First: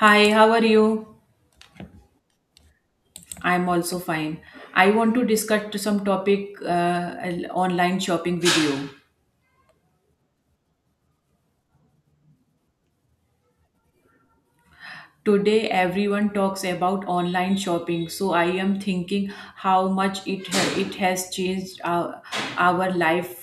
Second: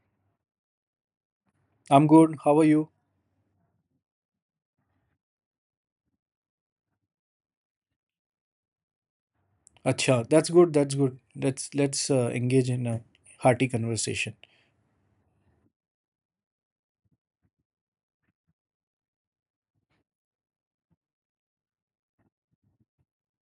Hi, how are you? I'm good. How are you? I'm also fine. I want to discuss some topic, online shopping with you. Acha, that's good. That's good. Let's engage in a hearty conversation. Today, everyone talks about online shopping, so I am thinking how much it has changed our life.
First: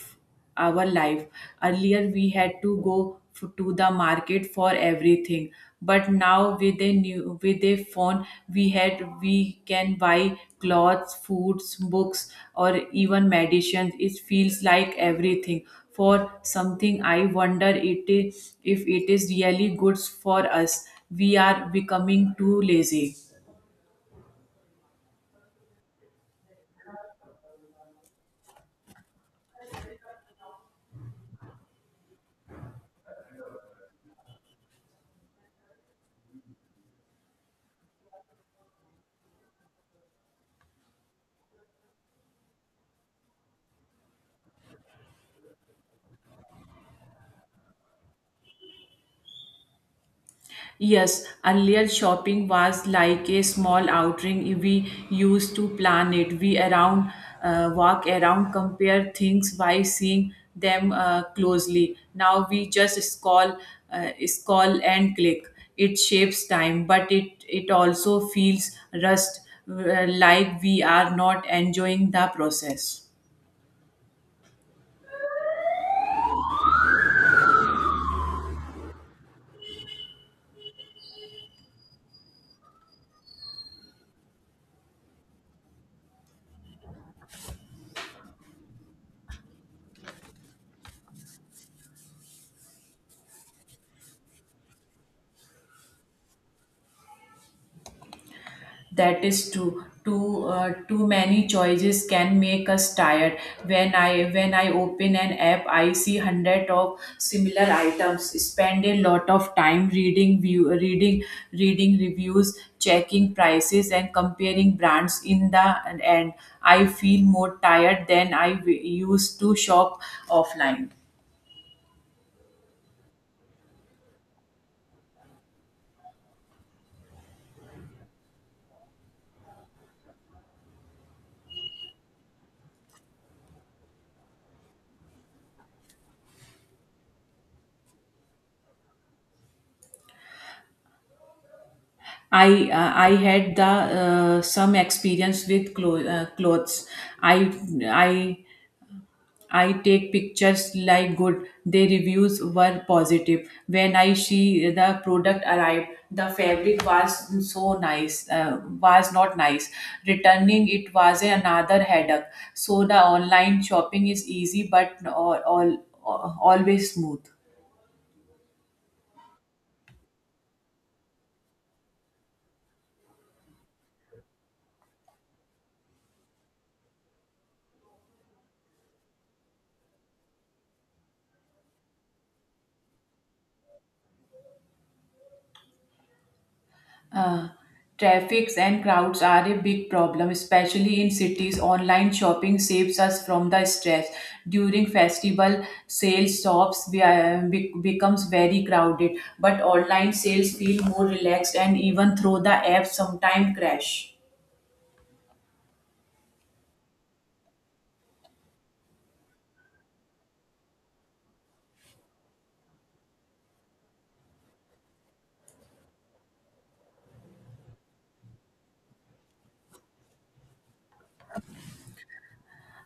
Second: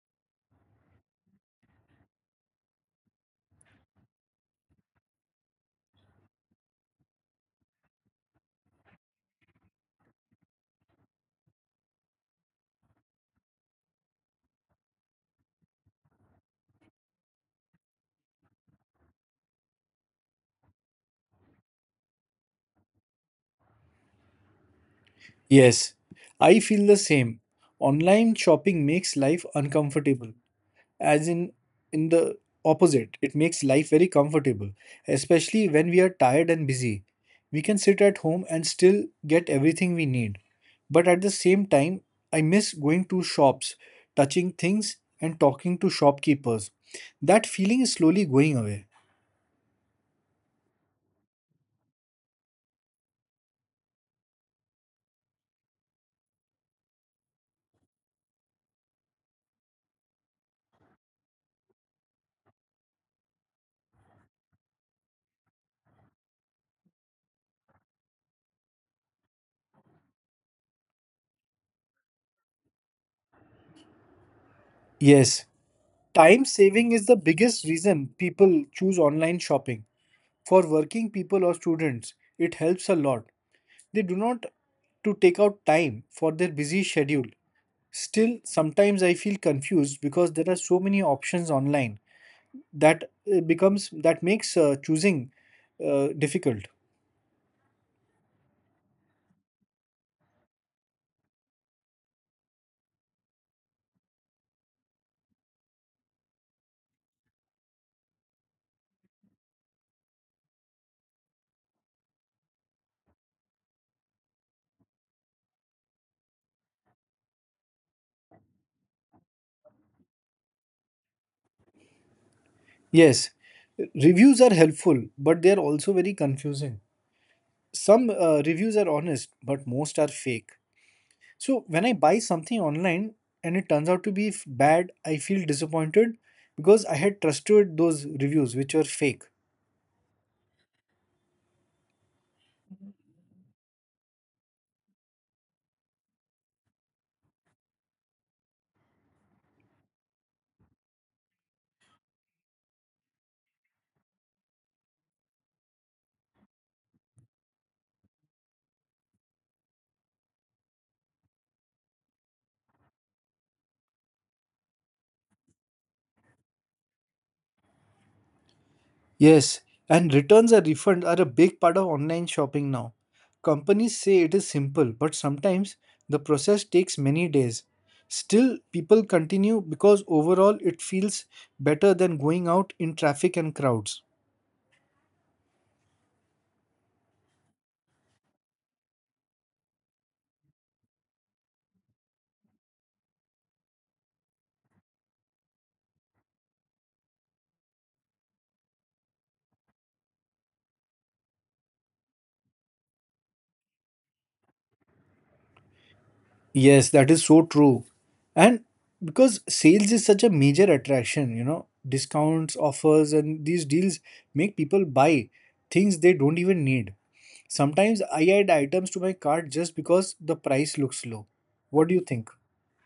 Our life. Earlier, we had to to the market for everything, but now with a phone, we can buy clothes, foods, books, or even medicines. It feels like everything for something. I wonder if it is really good for us. We are becoming too lazy. Yes, I feel the same. Online shopping makes life uncomfortable, as in the opposite it makes life very comfortable, especially when we are tired and busy we can sit at home and still get everything we need. But at the same time, I miss going to shops, touching things and talking to shopkeepers. That feeling is slowly going away. Yes, earlier shopping was like a small outing. We used to plan it. We around walk around, compare things by seeing them closely. Now we just scroll and click. It shapes time, but it also feels rushed, like we are not enjoying the process. Yes, time saving is the biggest reason people choose online shopping. For working people or students it helps a lot. They do not to take out time for their busy schedule. Still, sometimes I feel confused because there are so many options online that makes choosing difficult. That is true. Too many choices can make us tired. When I open an app, I see 100 of similar items. Spend a lot of time reading view reading reading reviews, checking prices, and comparing brands. In the end, I feel more tired than used to shop offline. Yes, reviews are helpful, but they are also very confusing. Some reviews are honest, but most are fake. So when I buy something online and it turns out to be bad, I feel disappointed because I had trusted those reviews which were fake. I had the some experience with clothes. I I I take pictures like good. The reviews were positive. When I see the product arrived, the fabric was so nice, was not nice. Returning it was another headache. So the online shopping is easy but always smooth. Yes, and returns or refunds are a big part of online shopping now. Companies say it is simple, but sometimes the process takes many days. Still, people continue because overall it feels better than going out in traffic and crowds. Uh, traffics and crowds are a big problem, especially in cities. Online shopping saves us from the stress. During festival sales, shops becomes very crowded, but online sales feel more relaxed and even through the app sometimes crash. Yes, that is so true. And because sales is such a major attraction, you know, discounts, offers, and these deals make people buy things they don't even need. Sometimes I add items to my cart just because the price looks low. What do you think?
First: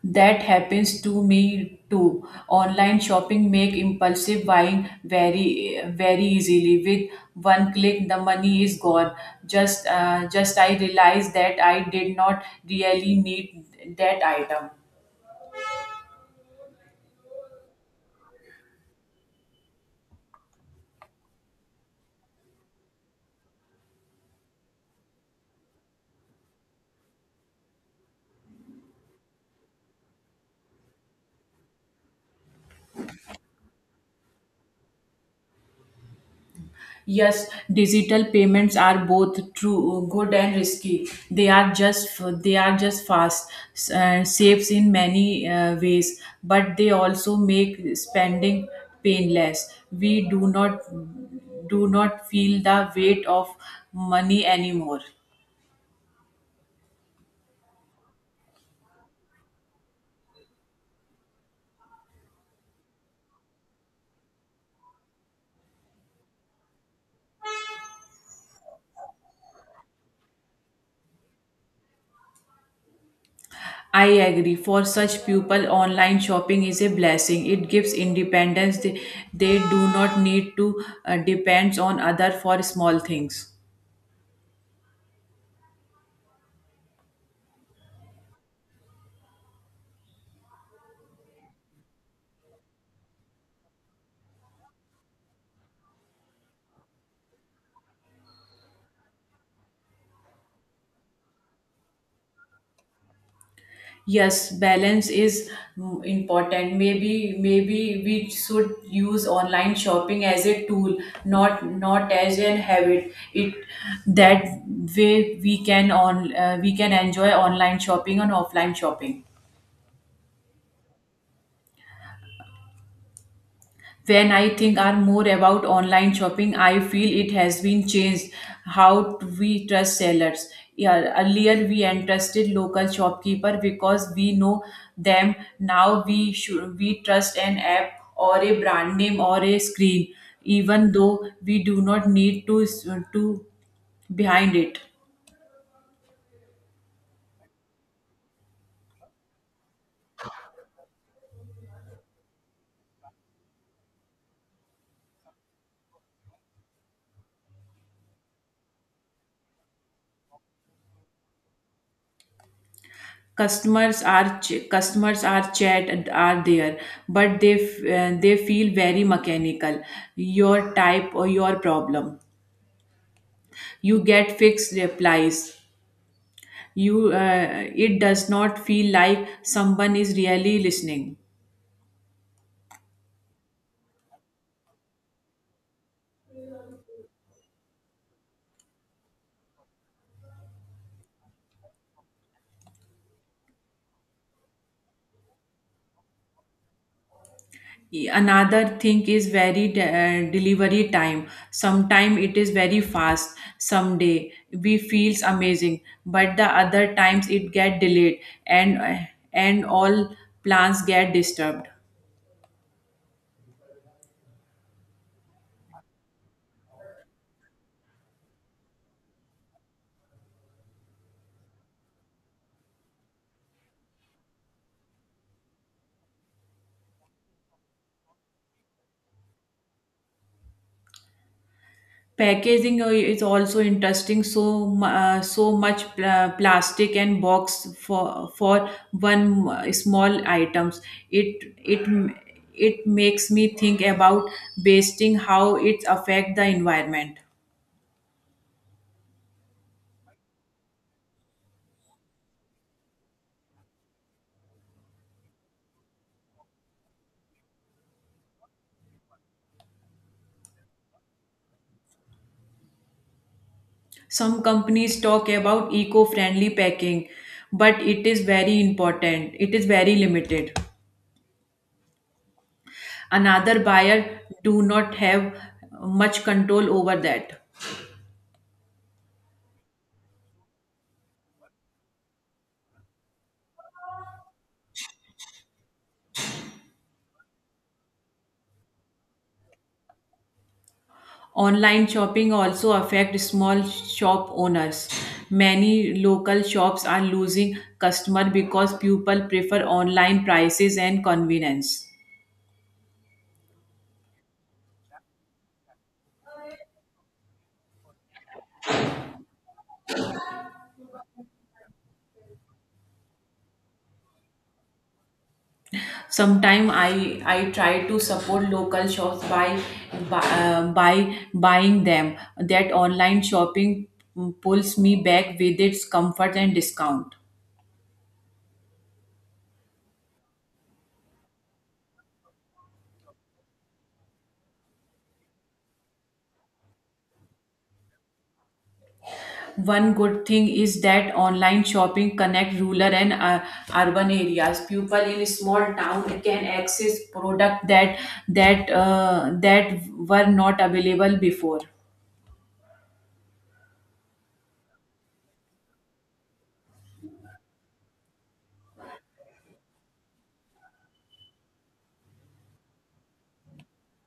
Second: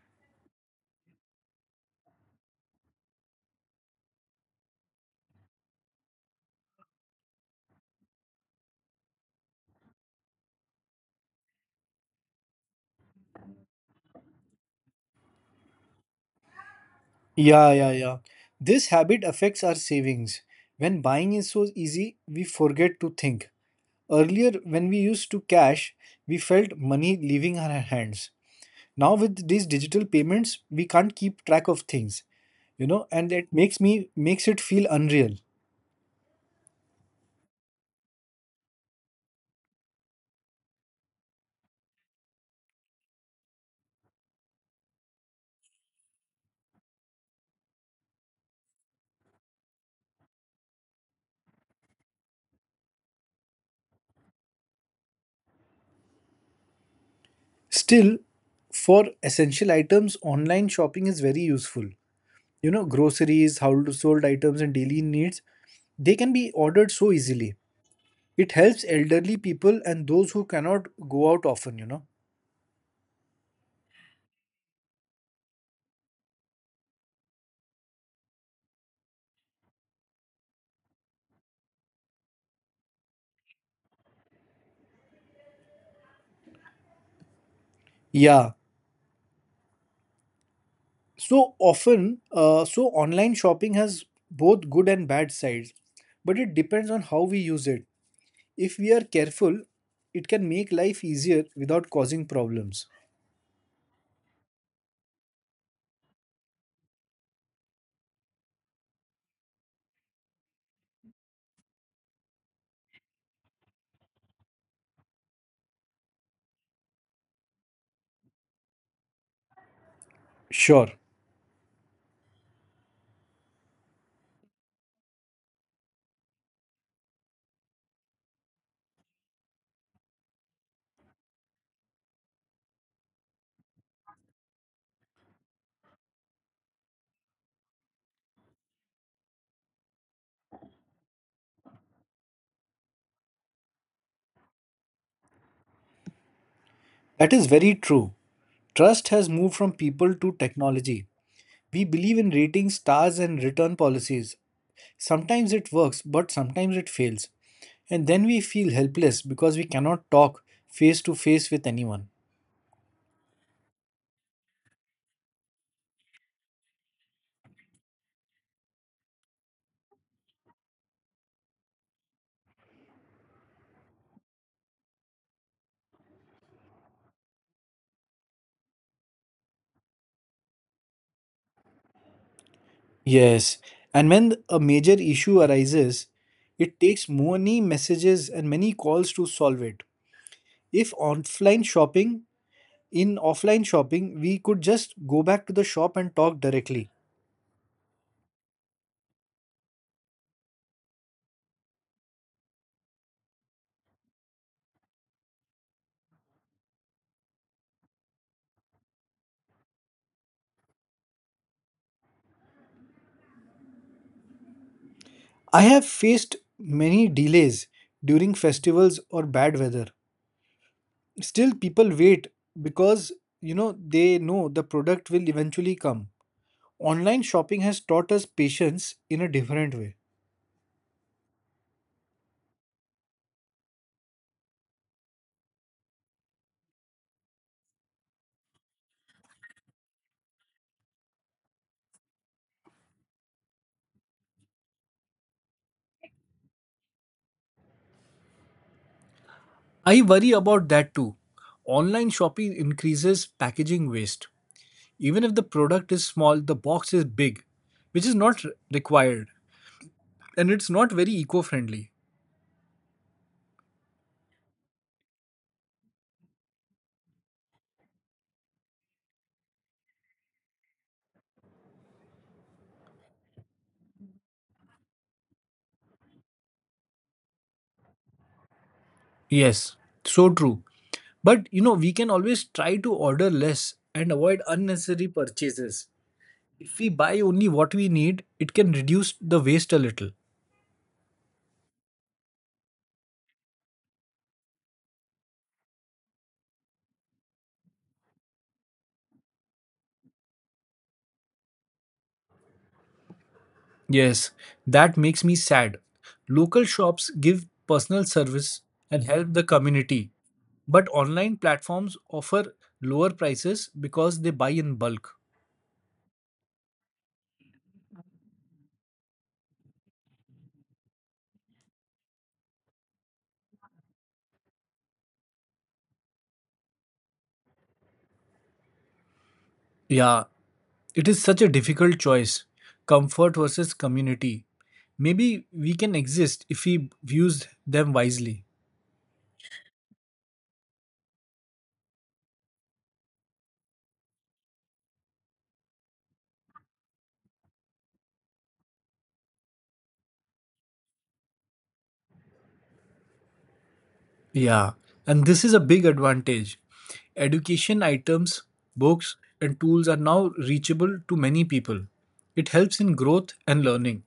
That happens to me too. Online shopping make impulsive buying very very easily. With one click, the money is gone. Just I realized that I did not really need that item. Yeah, yeah, yeah. This habit affects our savings. When buying is so easy, we forget to think. Earlier, when we used to cash, we felt money leaving our hands. Now, with these digital payments, we can't keep track of things, and that makes it feel unreal. Yes, digital payments are both true good and risky. They are just fast, saves in many ways, but they also make spending painless. We do not feel the weight of money anymore. Still, for essential items, online shopping is very useful. You know, groceries, household items, and daily needs, they can be ordered so easily. It helps elderly people and those who cannot go out often. I agree. For such people, online shopping is a blessing. It gives independence. They do not need to depend on other for small things. Yeah. So often, so online shopping has both good and bad sides, but it depends on how we use it. If we are careful, it can make life easier without causing problems. Yes, balance is important. Maybe we should use online shopping as a tool, not as an habit. It that way we can enjoy online shopping and offline shopping. Sure, When I think are more about online shopping, I feel it has been changed how we trust sellers. Yeah, earlier we entrusted local shopkeeper because we know them. Now we trust an app or a brand name or a screen, even though we do not need to behind it. that is very true. Trust has moved from people to technology. We believe in rating stars and return policies. Sometimes it works, but sometimes it fails. And then we feel helpless because we cannot talk face to face with anyone. Customers are chat and are there, but they they feel very mechanical. Your type or your problem, you get fixed replies. You It does not feel like someone is really listening. Yes, and when a major issue arises, it takes many messages and many calls to solve it. If offline shopping, in offline shopping, we could just go back to the shop and talk directly. Another thing is delivery time. Sometime it is very fast, someday we feels amazing, but the other times it get delayed, and uh, and all plans get disturbed. I have faced many delays during festivals or bad weather. Still, people wait because, you know, they know the product will eventually come. Online shopping has taught us patience in a different way. Packaging is also interesting, so so much plastic and box for one small items. It it it makes me think about wasting how it affect the environment. I worry about that too. Online shopping increases packaging waste. Even if the product is small, the box is big, which is not required and it's not very eco friendly. Some companies talk about eco-friendly packing, but it is very important, it is very limited. Another buyer do not have much control over that. Yes, so true. But you know, we can always try to order less and avoid unnecessary purchases. If we buy only what we need, it can reduce the waste a little. Online shopping also affects small shop owners. Many local shops are losing customer because people prefer online prices and convenience. Yes, that makes me sad. Local shops give personal service and help the community, but online platforms offer lower prices because they buy in bulk. Sometimes I try to support local shops by buying them. That online shopping pulls me back with its comfort and discount. Yeah, it is such a difficult choice. Comfort versus community. Maybe we can exist if we use them wisely. One good thing is that online shopping connect rural and, urban areas. People in small town can access product that were not available before. Yeah, and this is a big advantage. Education items, books, and tools are now reachable to many people. It helps in growth and learning.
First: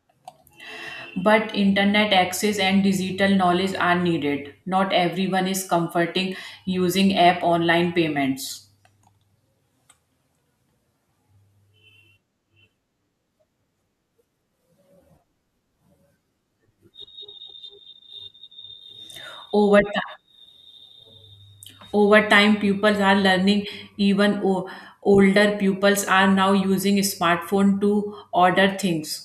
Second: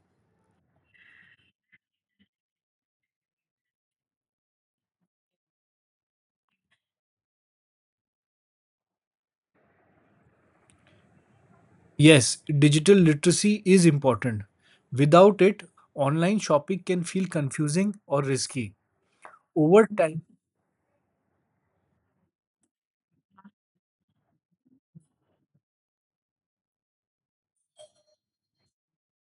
But internet access and digital knowledge are needed. Not everyone is comforting using app online payments. Yes, digital literacy is important. Without it, online shopping can feel confusing or risky. Over Over time, time, over time, pupils are learning. Even older pupils are now using smartphone to order things.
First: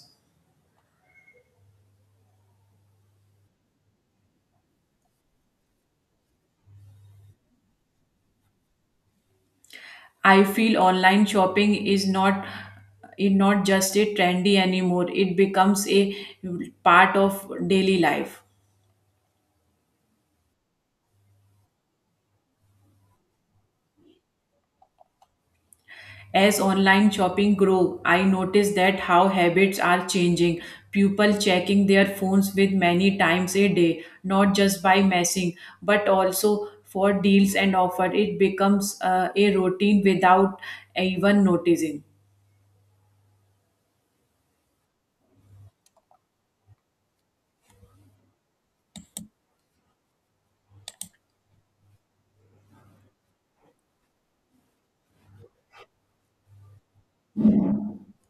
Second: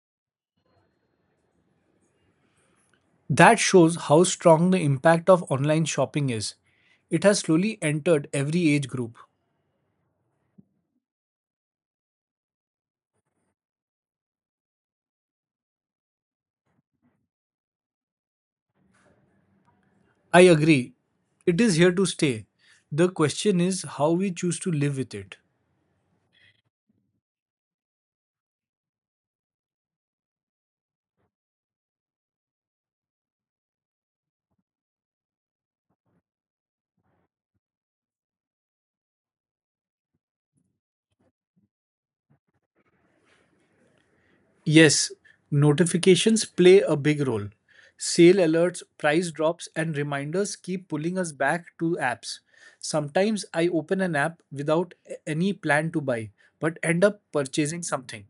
that shows how strong the impact of online shopping is. It has slowly entered every age group. I feel online shopping is not just a trendy anymore. It becomes a part of daily life. I agree. It is here to stay. The question is how we choose to live with it. As online shopping grow, I notice that how habits are changing. People checking their phones with many times a day, not just by messing, but also for deals and offer. It becomes a routine without even noticing. Yes, notifications play a big role. Sale alerts, price drops, and reminders keep pulling us back to apps. Sometimes I open an app without any plan to buy, but end up purchasing something.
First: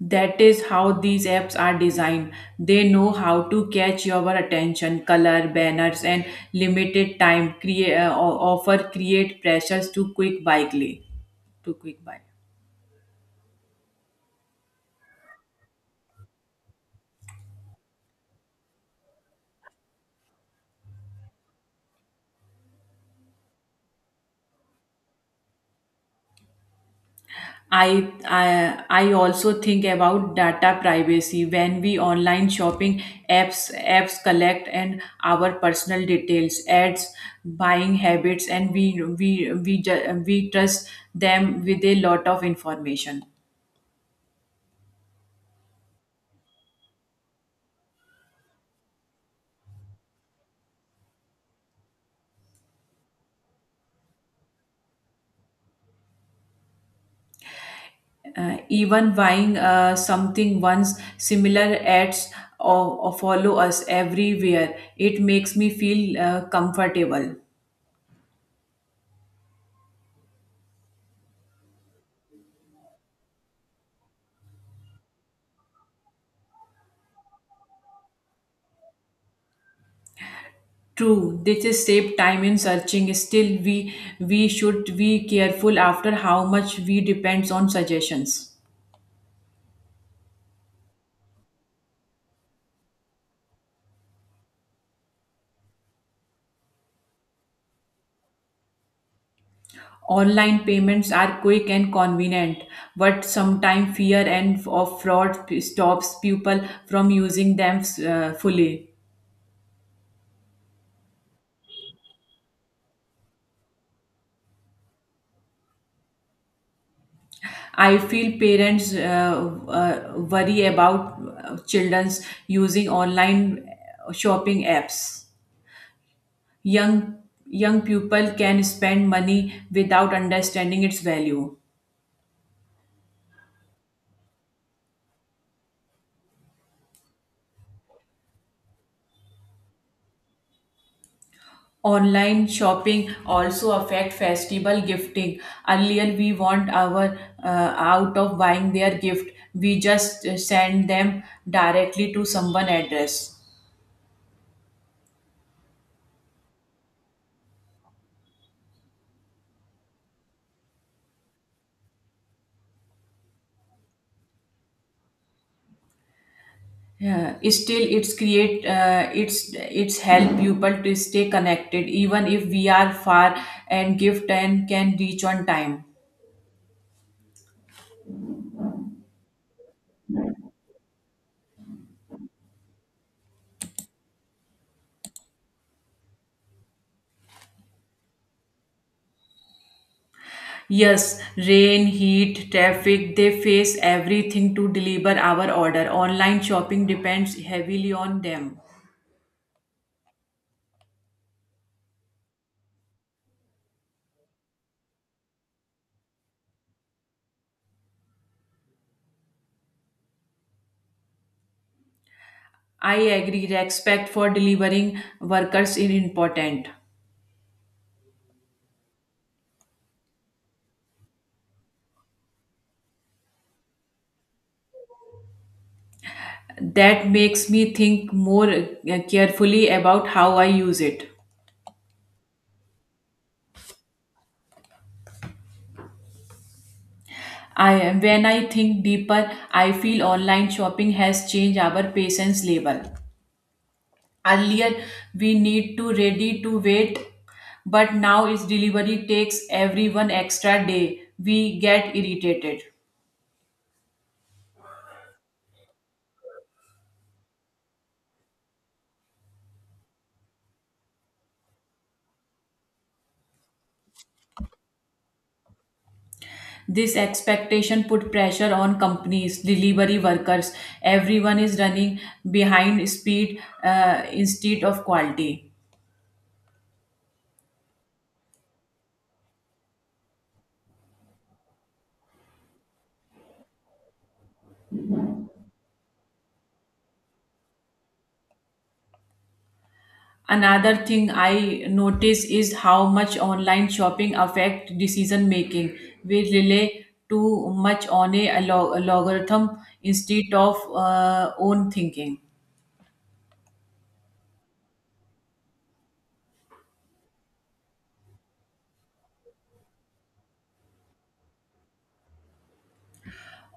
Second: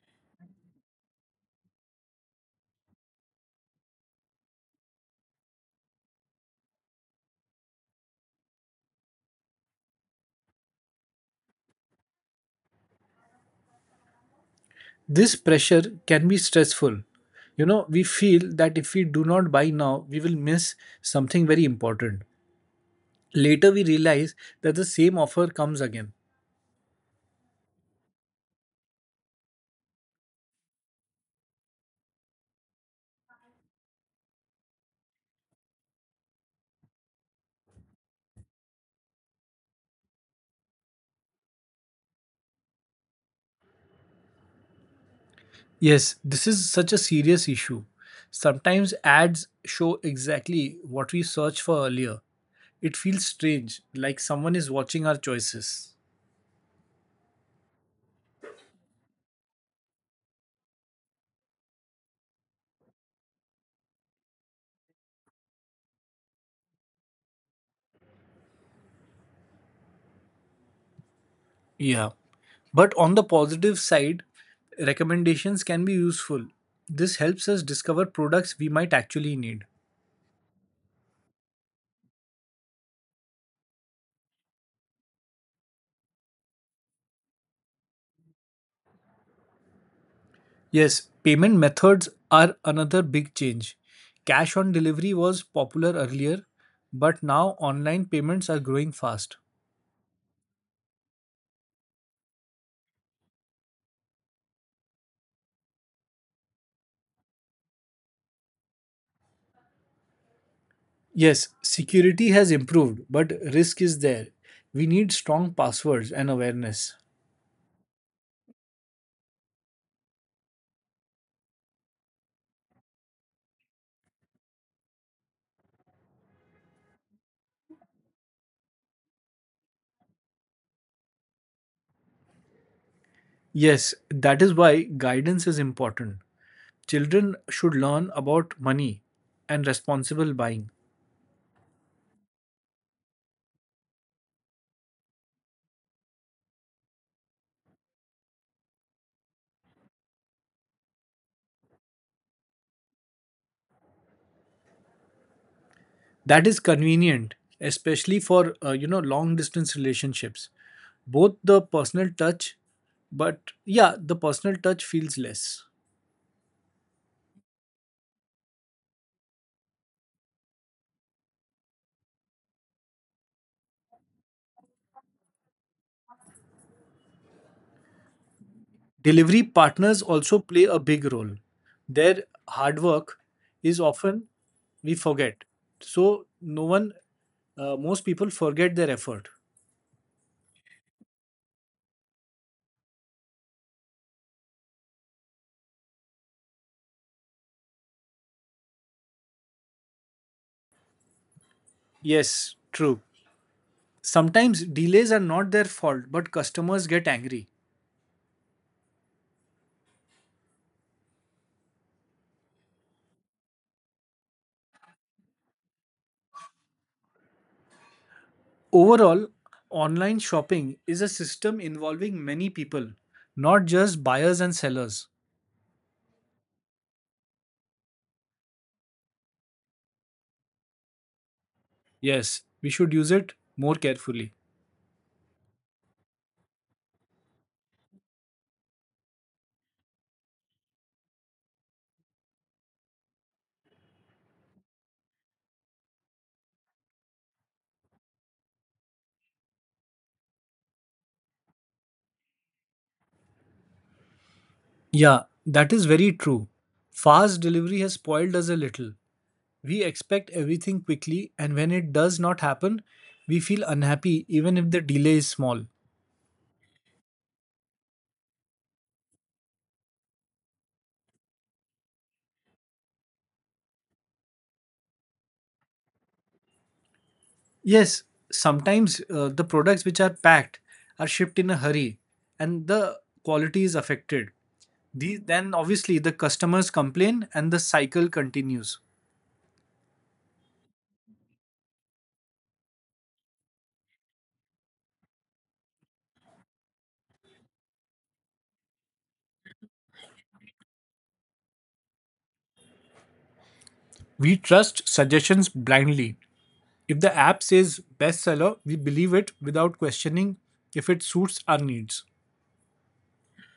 That is how these apps are designed. They know how to catch your attention, color, banners, and limited time create offer create pressures to quick buy clay. To quick buy. This pressure can be stressful. You know, we feel that if we do not buy now, we will miss something very important. Later, we realize that the same offer comes again. I also think about data privacy when we online shopping apps collect and our personal details, ads, buying habits, and we trust them with a lot of information. Yes, this is such a serious issue. Sometimes ads show exactly what we searched for earlier. It feels strange, like someone is watching our choices. Even buying something once similar ads, or follow us everywhere. It makes me feel comfortable. Yeah. But on the positive side, recommendations can be useful. This helps us discover products we might actually need. True, this is save time in searching. Still, we should be careful after how much we depends on suggestions. Yes, payment methods are another big change. Cash on delivery was popular earlier, but now online payments are growing fast. Online payments are quick and convenient, but sometimes fear and of fraud stops people from using them fully. Yes, security has improved, but risk is there. We need strong passwords and awareness. I feel parents worry about children's using online shopping apps. Young young people can spend money without understanding its value. Yes, that is why guidance is important. Children should learn about money and responsible buying. Online shopping also affect festival gifting. Earlier, we want our, uh, out of buying their gift, we just send them directly to someone address. That is convenient, especially for, you know, long distance relationships. Both the personal touch, but yeah, the personal touch feels less. Yeah, still it's create it's help people to stay connected even if we are far, and gift and can reach on time. Delivery partners also play a big role. Their hard work is often we forget. So no one, most people forget their effort. Yes, rain, heat, traffic, they face everything to deliver our order. Online shopping depends heavily on them. Yes, true. Sometimes delays are not their fault, but customers get angry. I agree, respect for delivering workers is important. Overall, online shopping is a system involving many people, not just buyers and sellers. That makes me think more carefully about how I use it. Yes, we should use it more carefully. I when I think deeper, I feel online shopping has changed our patience level. Earlier, we need to ready to wait, but now its delivery takes everyone extra day. We get irritated. Yeah, that is very true. Fast delivery has spoiled us a little. We expect everything quickly, and when it does not happen, we feel unhappy even if the delay is small. This expectation put pressure on companies, delivery workers. Everyone is running behind speed instead of quality. Yes, sometimes the products which are packed are shipped in a hurry and the quality is affected. These, then, obviously, the customers complain and the cycle continues. Another thing I notice is how much online shopping affect decision making. We rely too much on a logarithm instead of own thinking. We trust suggestions blindly. If the app says bestseller, we believe it without questioning if it suits our needs.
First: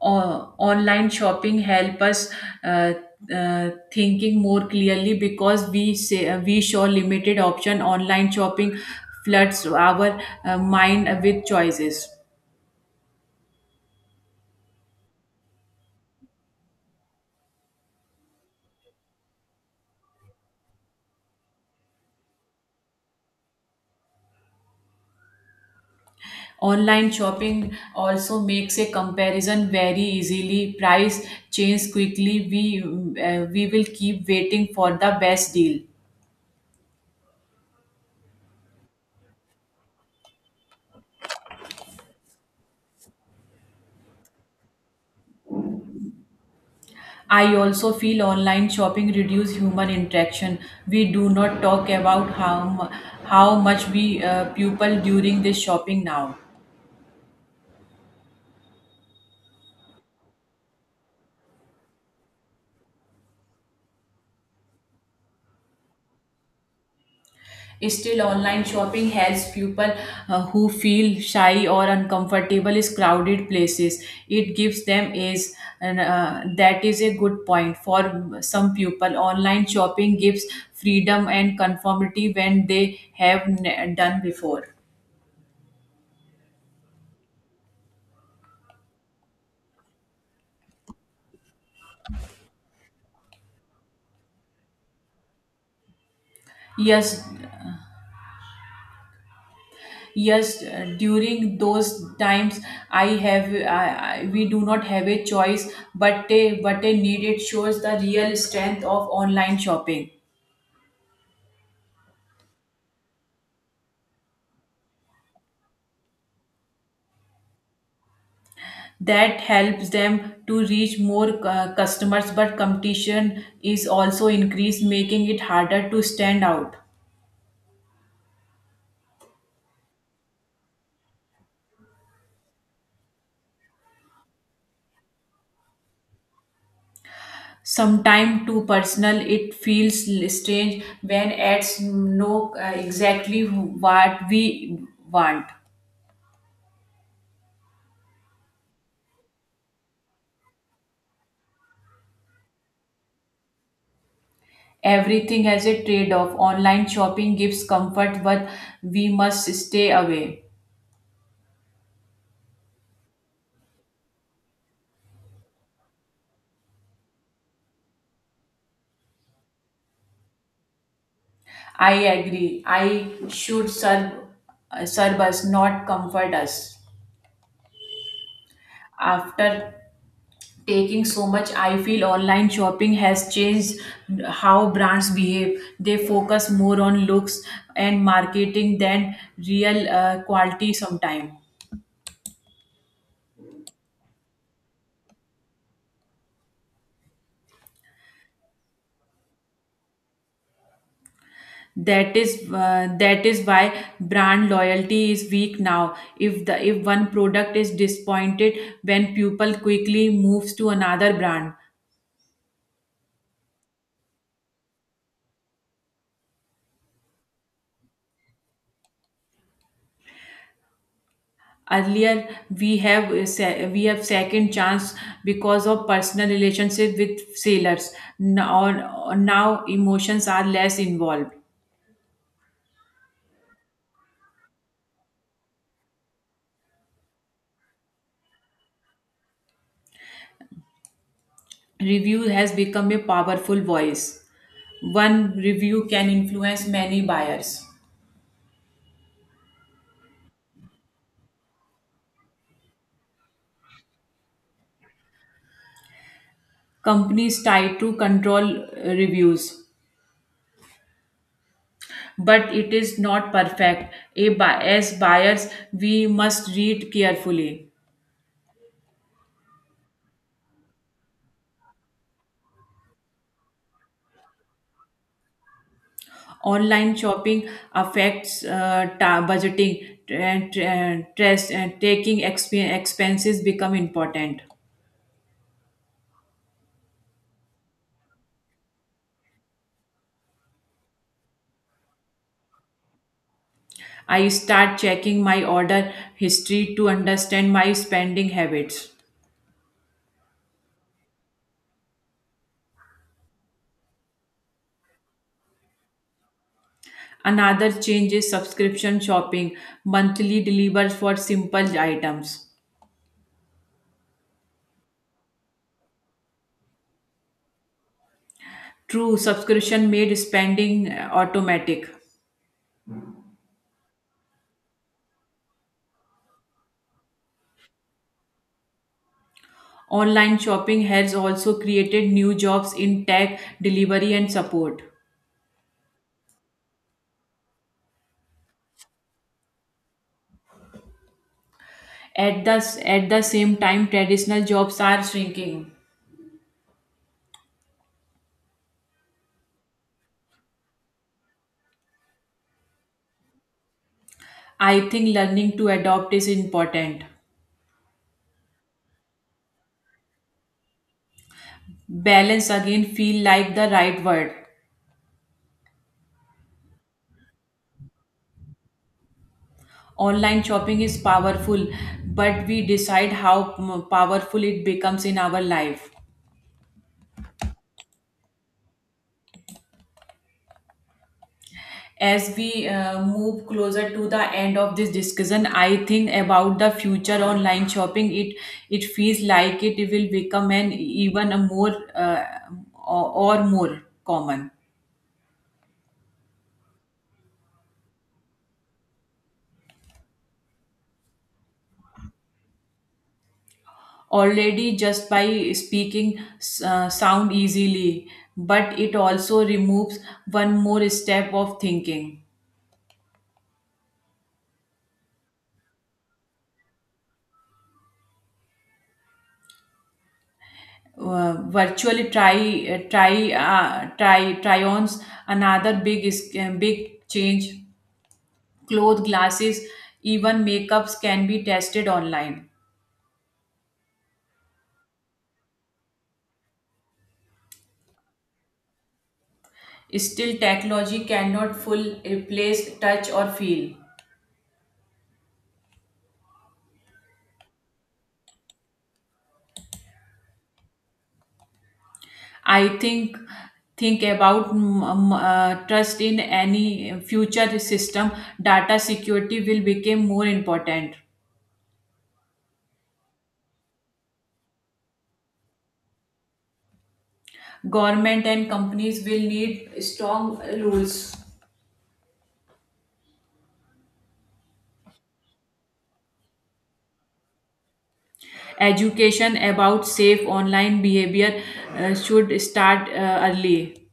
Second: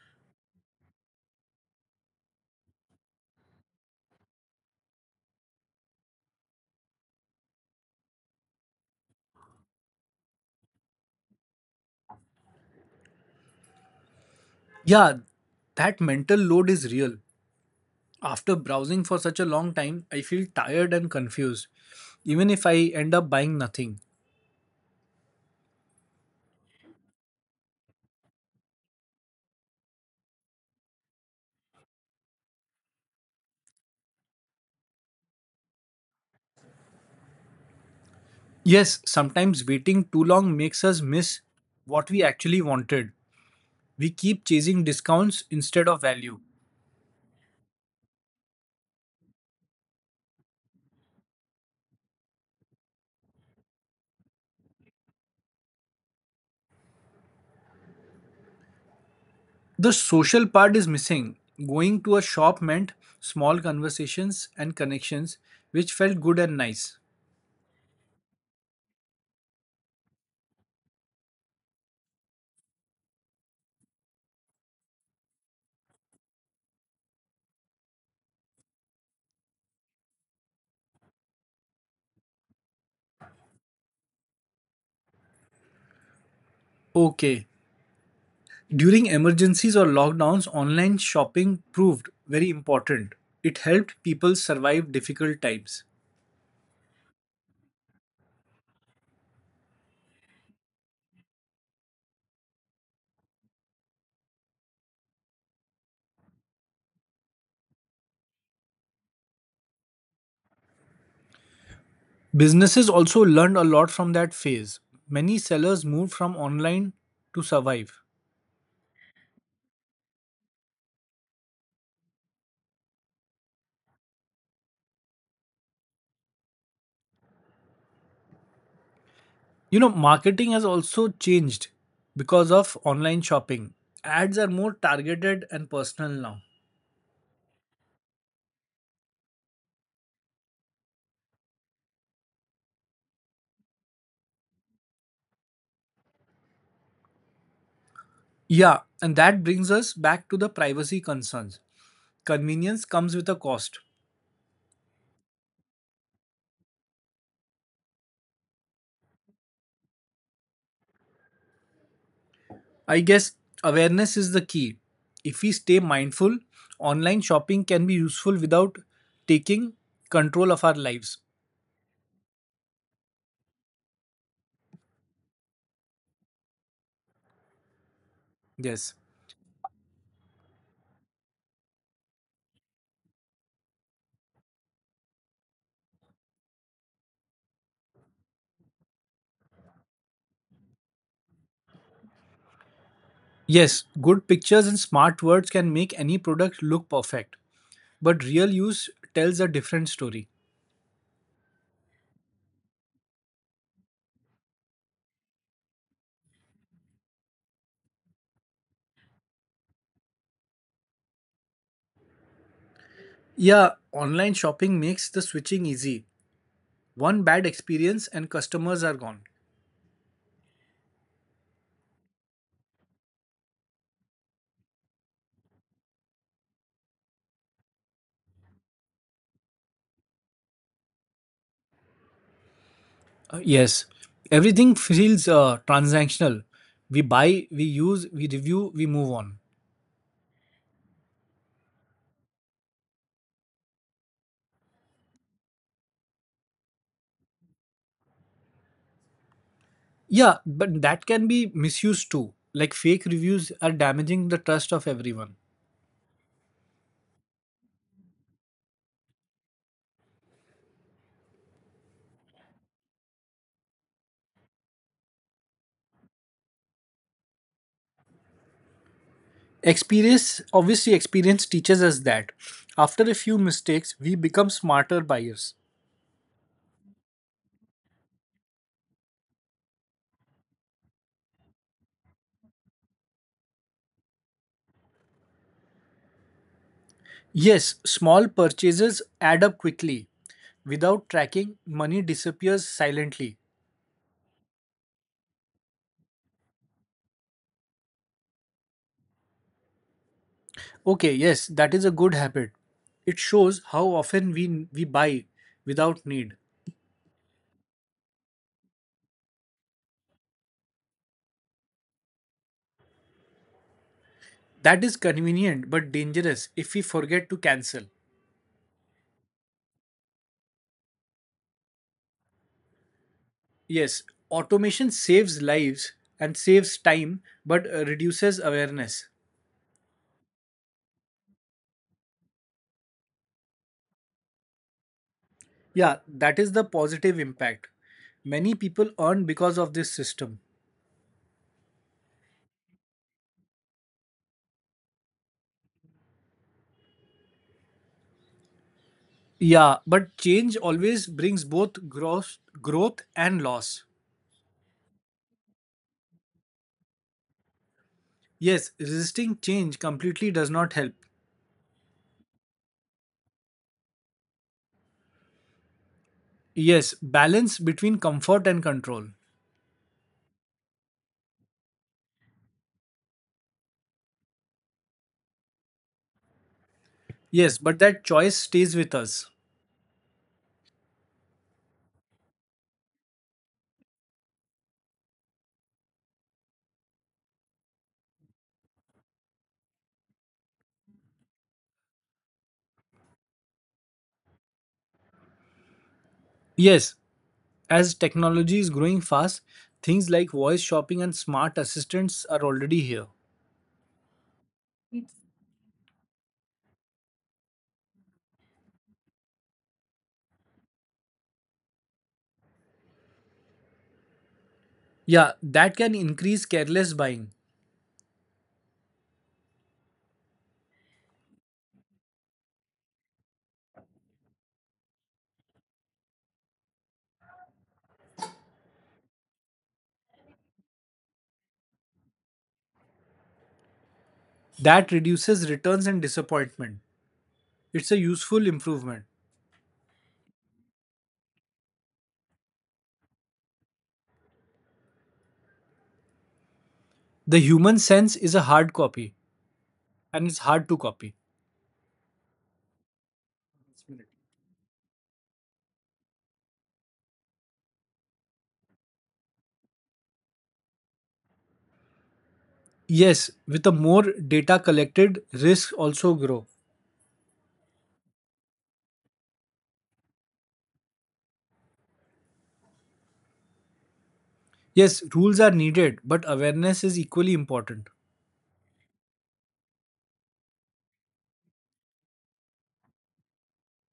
Online shopping help us uh, thinking more clearly because we show limited option. Online shopping floods our mind with choices. Yeah, that mental load is real. After browsing for such a long time, I feel tired and confused, even if I end up buying nothing. Online shopping also makes a comparison very easily. Price change quickly. We will keep waiting for the best deal. Yes, sometimes waiting too long makes us miss what we actually wanted. We keep chasing discounts instead of value. I also feel online shopping reduce human interaction. We do not talk about how much we pupil during this shopping now. The social part is missing. Going to a shop meant small conversations and connections, which felt good and nice. Still, online shopping helps people, who feel shy or uncomfortable in crowded places. It gives them edge, and that is a good point for some people. Online shopping gives freedom and conformity when they have done before. Okay. During emergencies or lockdowns, online shopping proved very important. It helped people survive difficult times. Yes, yes. During those times, I have I, we do not have a choice, but a need. It shows the real strength of online shopping. Businesses also learned a lot from that phase. Many sellers moved from online to survive. That helps them to reach more customers, but competition is also increased, making it harder to stand out. You know, marketing has also changed because of online shopping. Ads are more targeted and personal now. Sometime too personal, it feels strange when ads know exactly what we want. Yeah, and that brings us back to the privacy concerns. Convenience comes with a cost. Everything has a trade off. Online shopping gives comfort, but we must stay away. I guess awareness is the key. If we stay mindful, online shopping can be useful without taking control of our lives. I agree. I should serve us, not comfort us. Yes. After taking so much, I feel online shopping has changed how brands behave. They focus more on looks and marketing than real quality sometimes. Yes, good pictures and smart words can make any product look perfect, but real use tells a different story. That is why brand loyalty is weak now. If one product is disappointed, when people quickly moves to another brand. Yeah, online shopping makes the switching easy. One bad experience and customers are gone. Earlier, we have second chance because of personal relationship with sailors. Now, now emotions are less involved. Yes, everything feels transactional. We buy, we use, we review, we move on. Review has become a powerful voice. One review can influence many buyers. Yeah, but that can be misused too. Like fake reviews are damaging the trust of everyone. Companies try to control reviews, but it is not perfect. As buyers, we must read carefully. Experience obviously experience teaches us that after a few mistakes we become smarter buyers. Online shopping affects budgeting and stress and expenses become important. Yes, small purchases add up quickly. Without tracking, money disappears silently. I start checking my order history to understand my spending habits. Okay, yes, that is a good habit. It shows how often we buy without need. Another change is subscription shopping, monthly delivers for simple items. That is convenient but dangerous if we forget to cancel. True, subscription made spending automatic. Yes, automation saves lives and saves time but reduces awareness. Online shopping has also created new jobs in tech, delivery, and support. Yeah, that is the positive impact. Many people earn because of this system. At the, at the same time, traditional jobs are shrinking. Yeah, but change always brings both growth and loss. I think learning to adopt is important. Yes, resisting change completely does not help. Balance again feel like the right word. Yes, balance between comfort and control. Online shopping is powerful, but we decide how powerful it becomes in our life. Yes, but that choice stays with us. As we move closer to the end of this discussion, I think about the future online shopping. It feels like it will become an even a more or more common. Yes, as technology is growing fast, things like voice shopping and smart assistants are already here. Already, just by speaking, sound easily, but it also removes one more step of thinking. Yeah, that can increase careless buying. Virtually, try try try try ons, another big change, cloth, glasses, even makeups can be tested online. That reduces returns and disappointment. It's a useful improvement. Still, technology cannot full replace touch or feel. The human sense is a hard copy and it's hard to copy. I think about trust in any future system. Data security will become more important. Yes, with the more data collected, risks also grow. Government and companies will need strong rules. Yes, rules are needed, but awareness is equally important. Education about safe online behavior should start early.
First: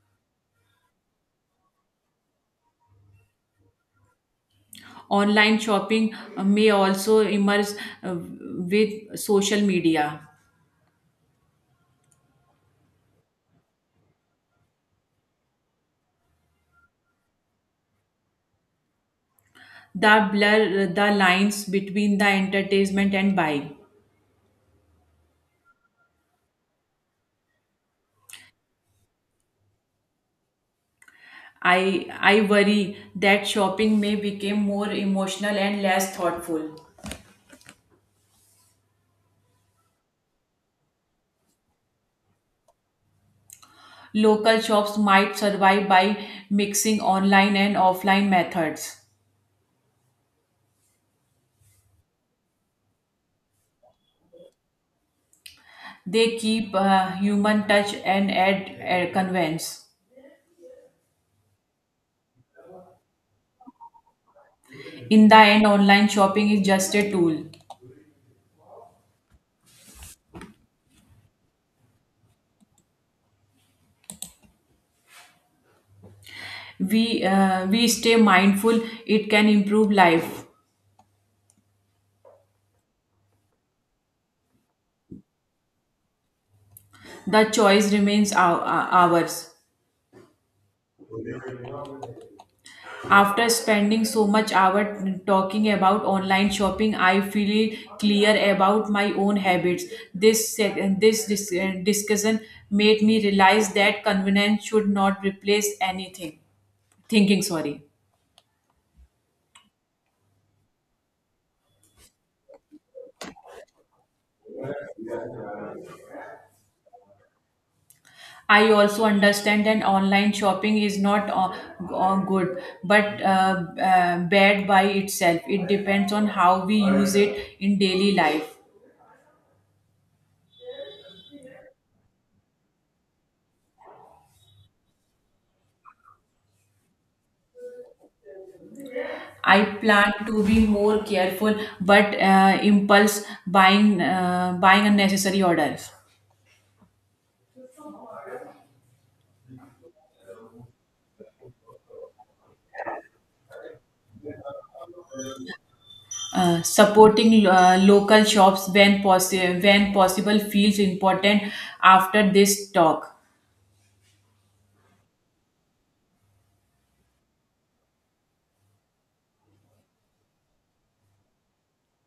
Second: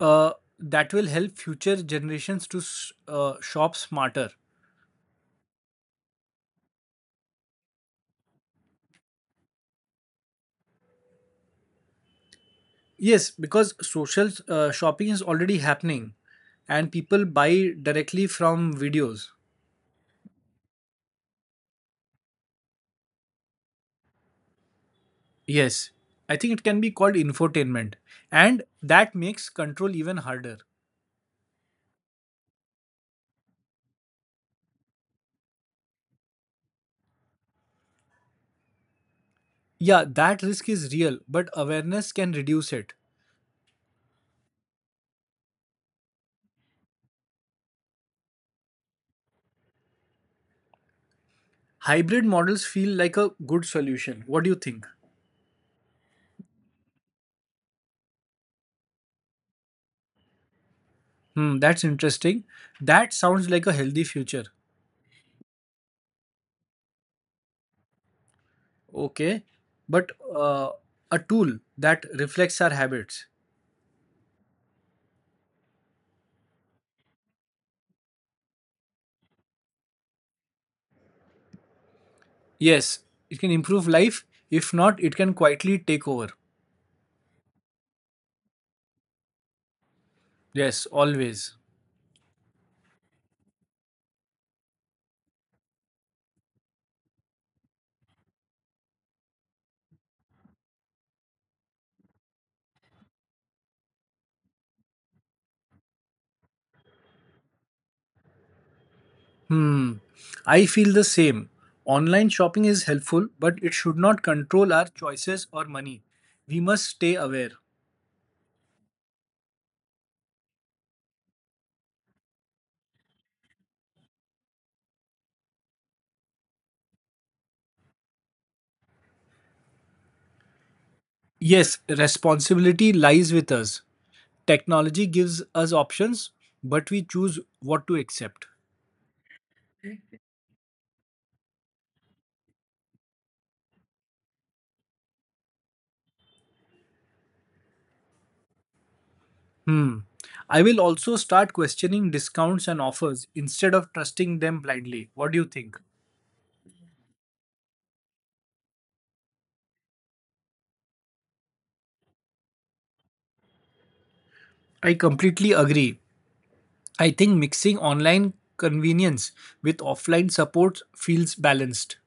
Uh, that will help future generations to shop smarter. Online shopping may also emerge uh, with social media. Yes, because social shopping is already happening and people buy directly from videos. The blur the lines between the entertainment and buying. Yes, I think it can be called infotainment, and that makes control even harder. I worry that shopping may become more emotional and less thoughtful. Yeah, that risk is real, but awareness can reduce it. Local shops might survive by mixing online and offline methods. Hybrid models feel like a good solution. What do you think? They keep human touch and add convenience. Hmm, that's interesting. That sounds like a healthy future. In the end, online shopping is just a tool. Okay, but a tool that reflects our habits. We stay mindful. It can improve life. Yes, it can improve life. If not, it can quietly take over. The choice remains ours. Yes, always. After spending so much hour talking about online shopping, I feel clear about my own habits. This discussion made me realize that convenience should not replace anything. Thinking, sorry. Hmm, I feel the same. Online shopping is helpful, but it should not control our choices or money. We must stay aware. I also understand that online shopping is not, good but bad by itself. It depends on how we use it in daily life. Yes, responsibility lies with us. Technology gives us options, but we choose what to accept. I plan to be more careful, but impulse buying unnecessary orders. Hmm. I will also start questioning discounts and offers instead of trusting them blindly. What do you think? Supporting local shops when possible feels important after this talk. I completely agree. I think mixing online convenience with offline support feels balanced.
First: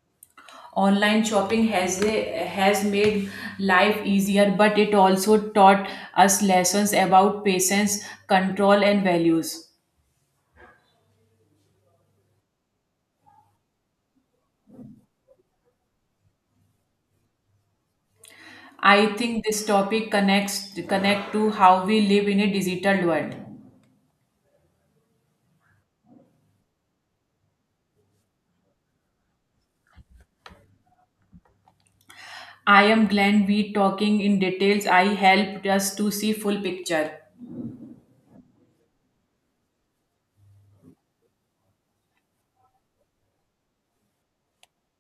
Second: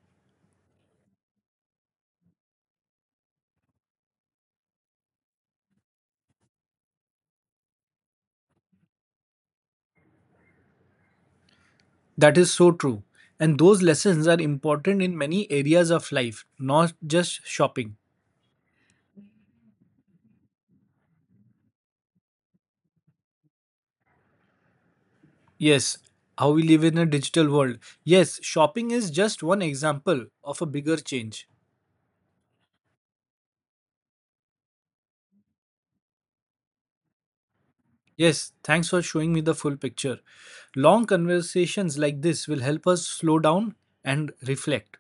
Online shopping has made life easier, but it also taught us lessons about patience, control, and values. That is so true. And those lessons are important in many areas of life, not just shopping. I think this topic connects connect to how we live in a digital world. Yes, how we live in a digital world. Yes, shopping is just one example of a bigger change. I am Glenn we talking in details. I helped us to see full picture. Yes, thanks for showing me the full picture. Long conversations like this will help us slow down and reflect.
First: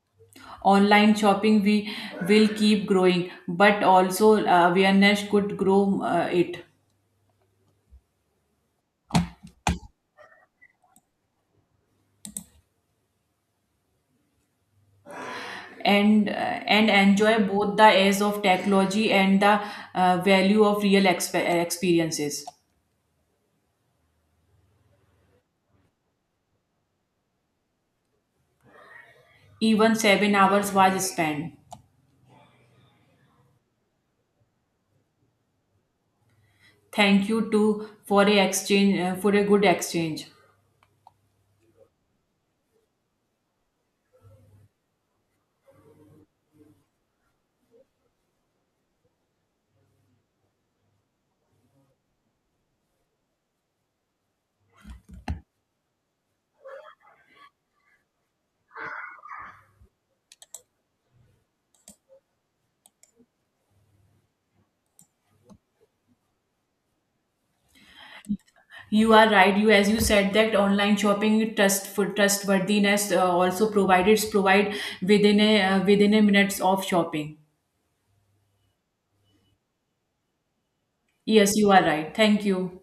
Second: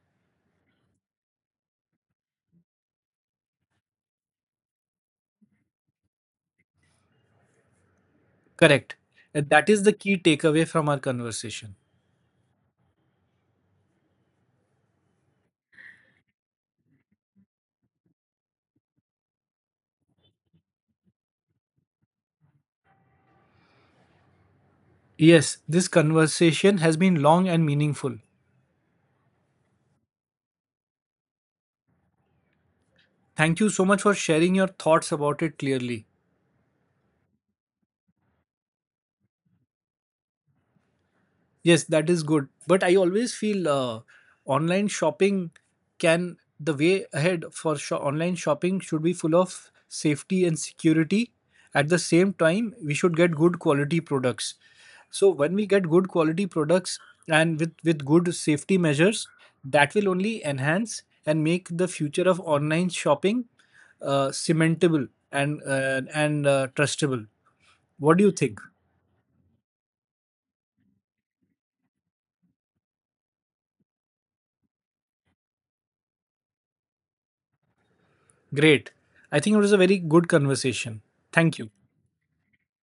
Online shopping we will keep growing, but also awareness could grow it. Correct. And that is the key takeaway from our conversation. And enjoy both the edge of technology and the value of real experiences. Yes, this conversation has been long and meaningful. Even 7 hours was spent. Thank you so much for sharing your thoughts about it clearly. Thank you to for a good exchange. Yes, that is good. But I always feel online shopping can, the way ahead for online shopping should be full of safety and security. At the same time, we should get good quality products. So when we get good quality products and with good safety measures, that will only enhance and make the future of online shopping cementable and trustable. What do you think? You are right. You, as you said, that online shopping trust for trustworthiness, also provide within a minutes of shopping. Great. I think it was a very good conversation. Yes, Thank you. you are right. Thank you.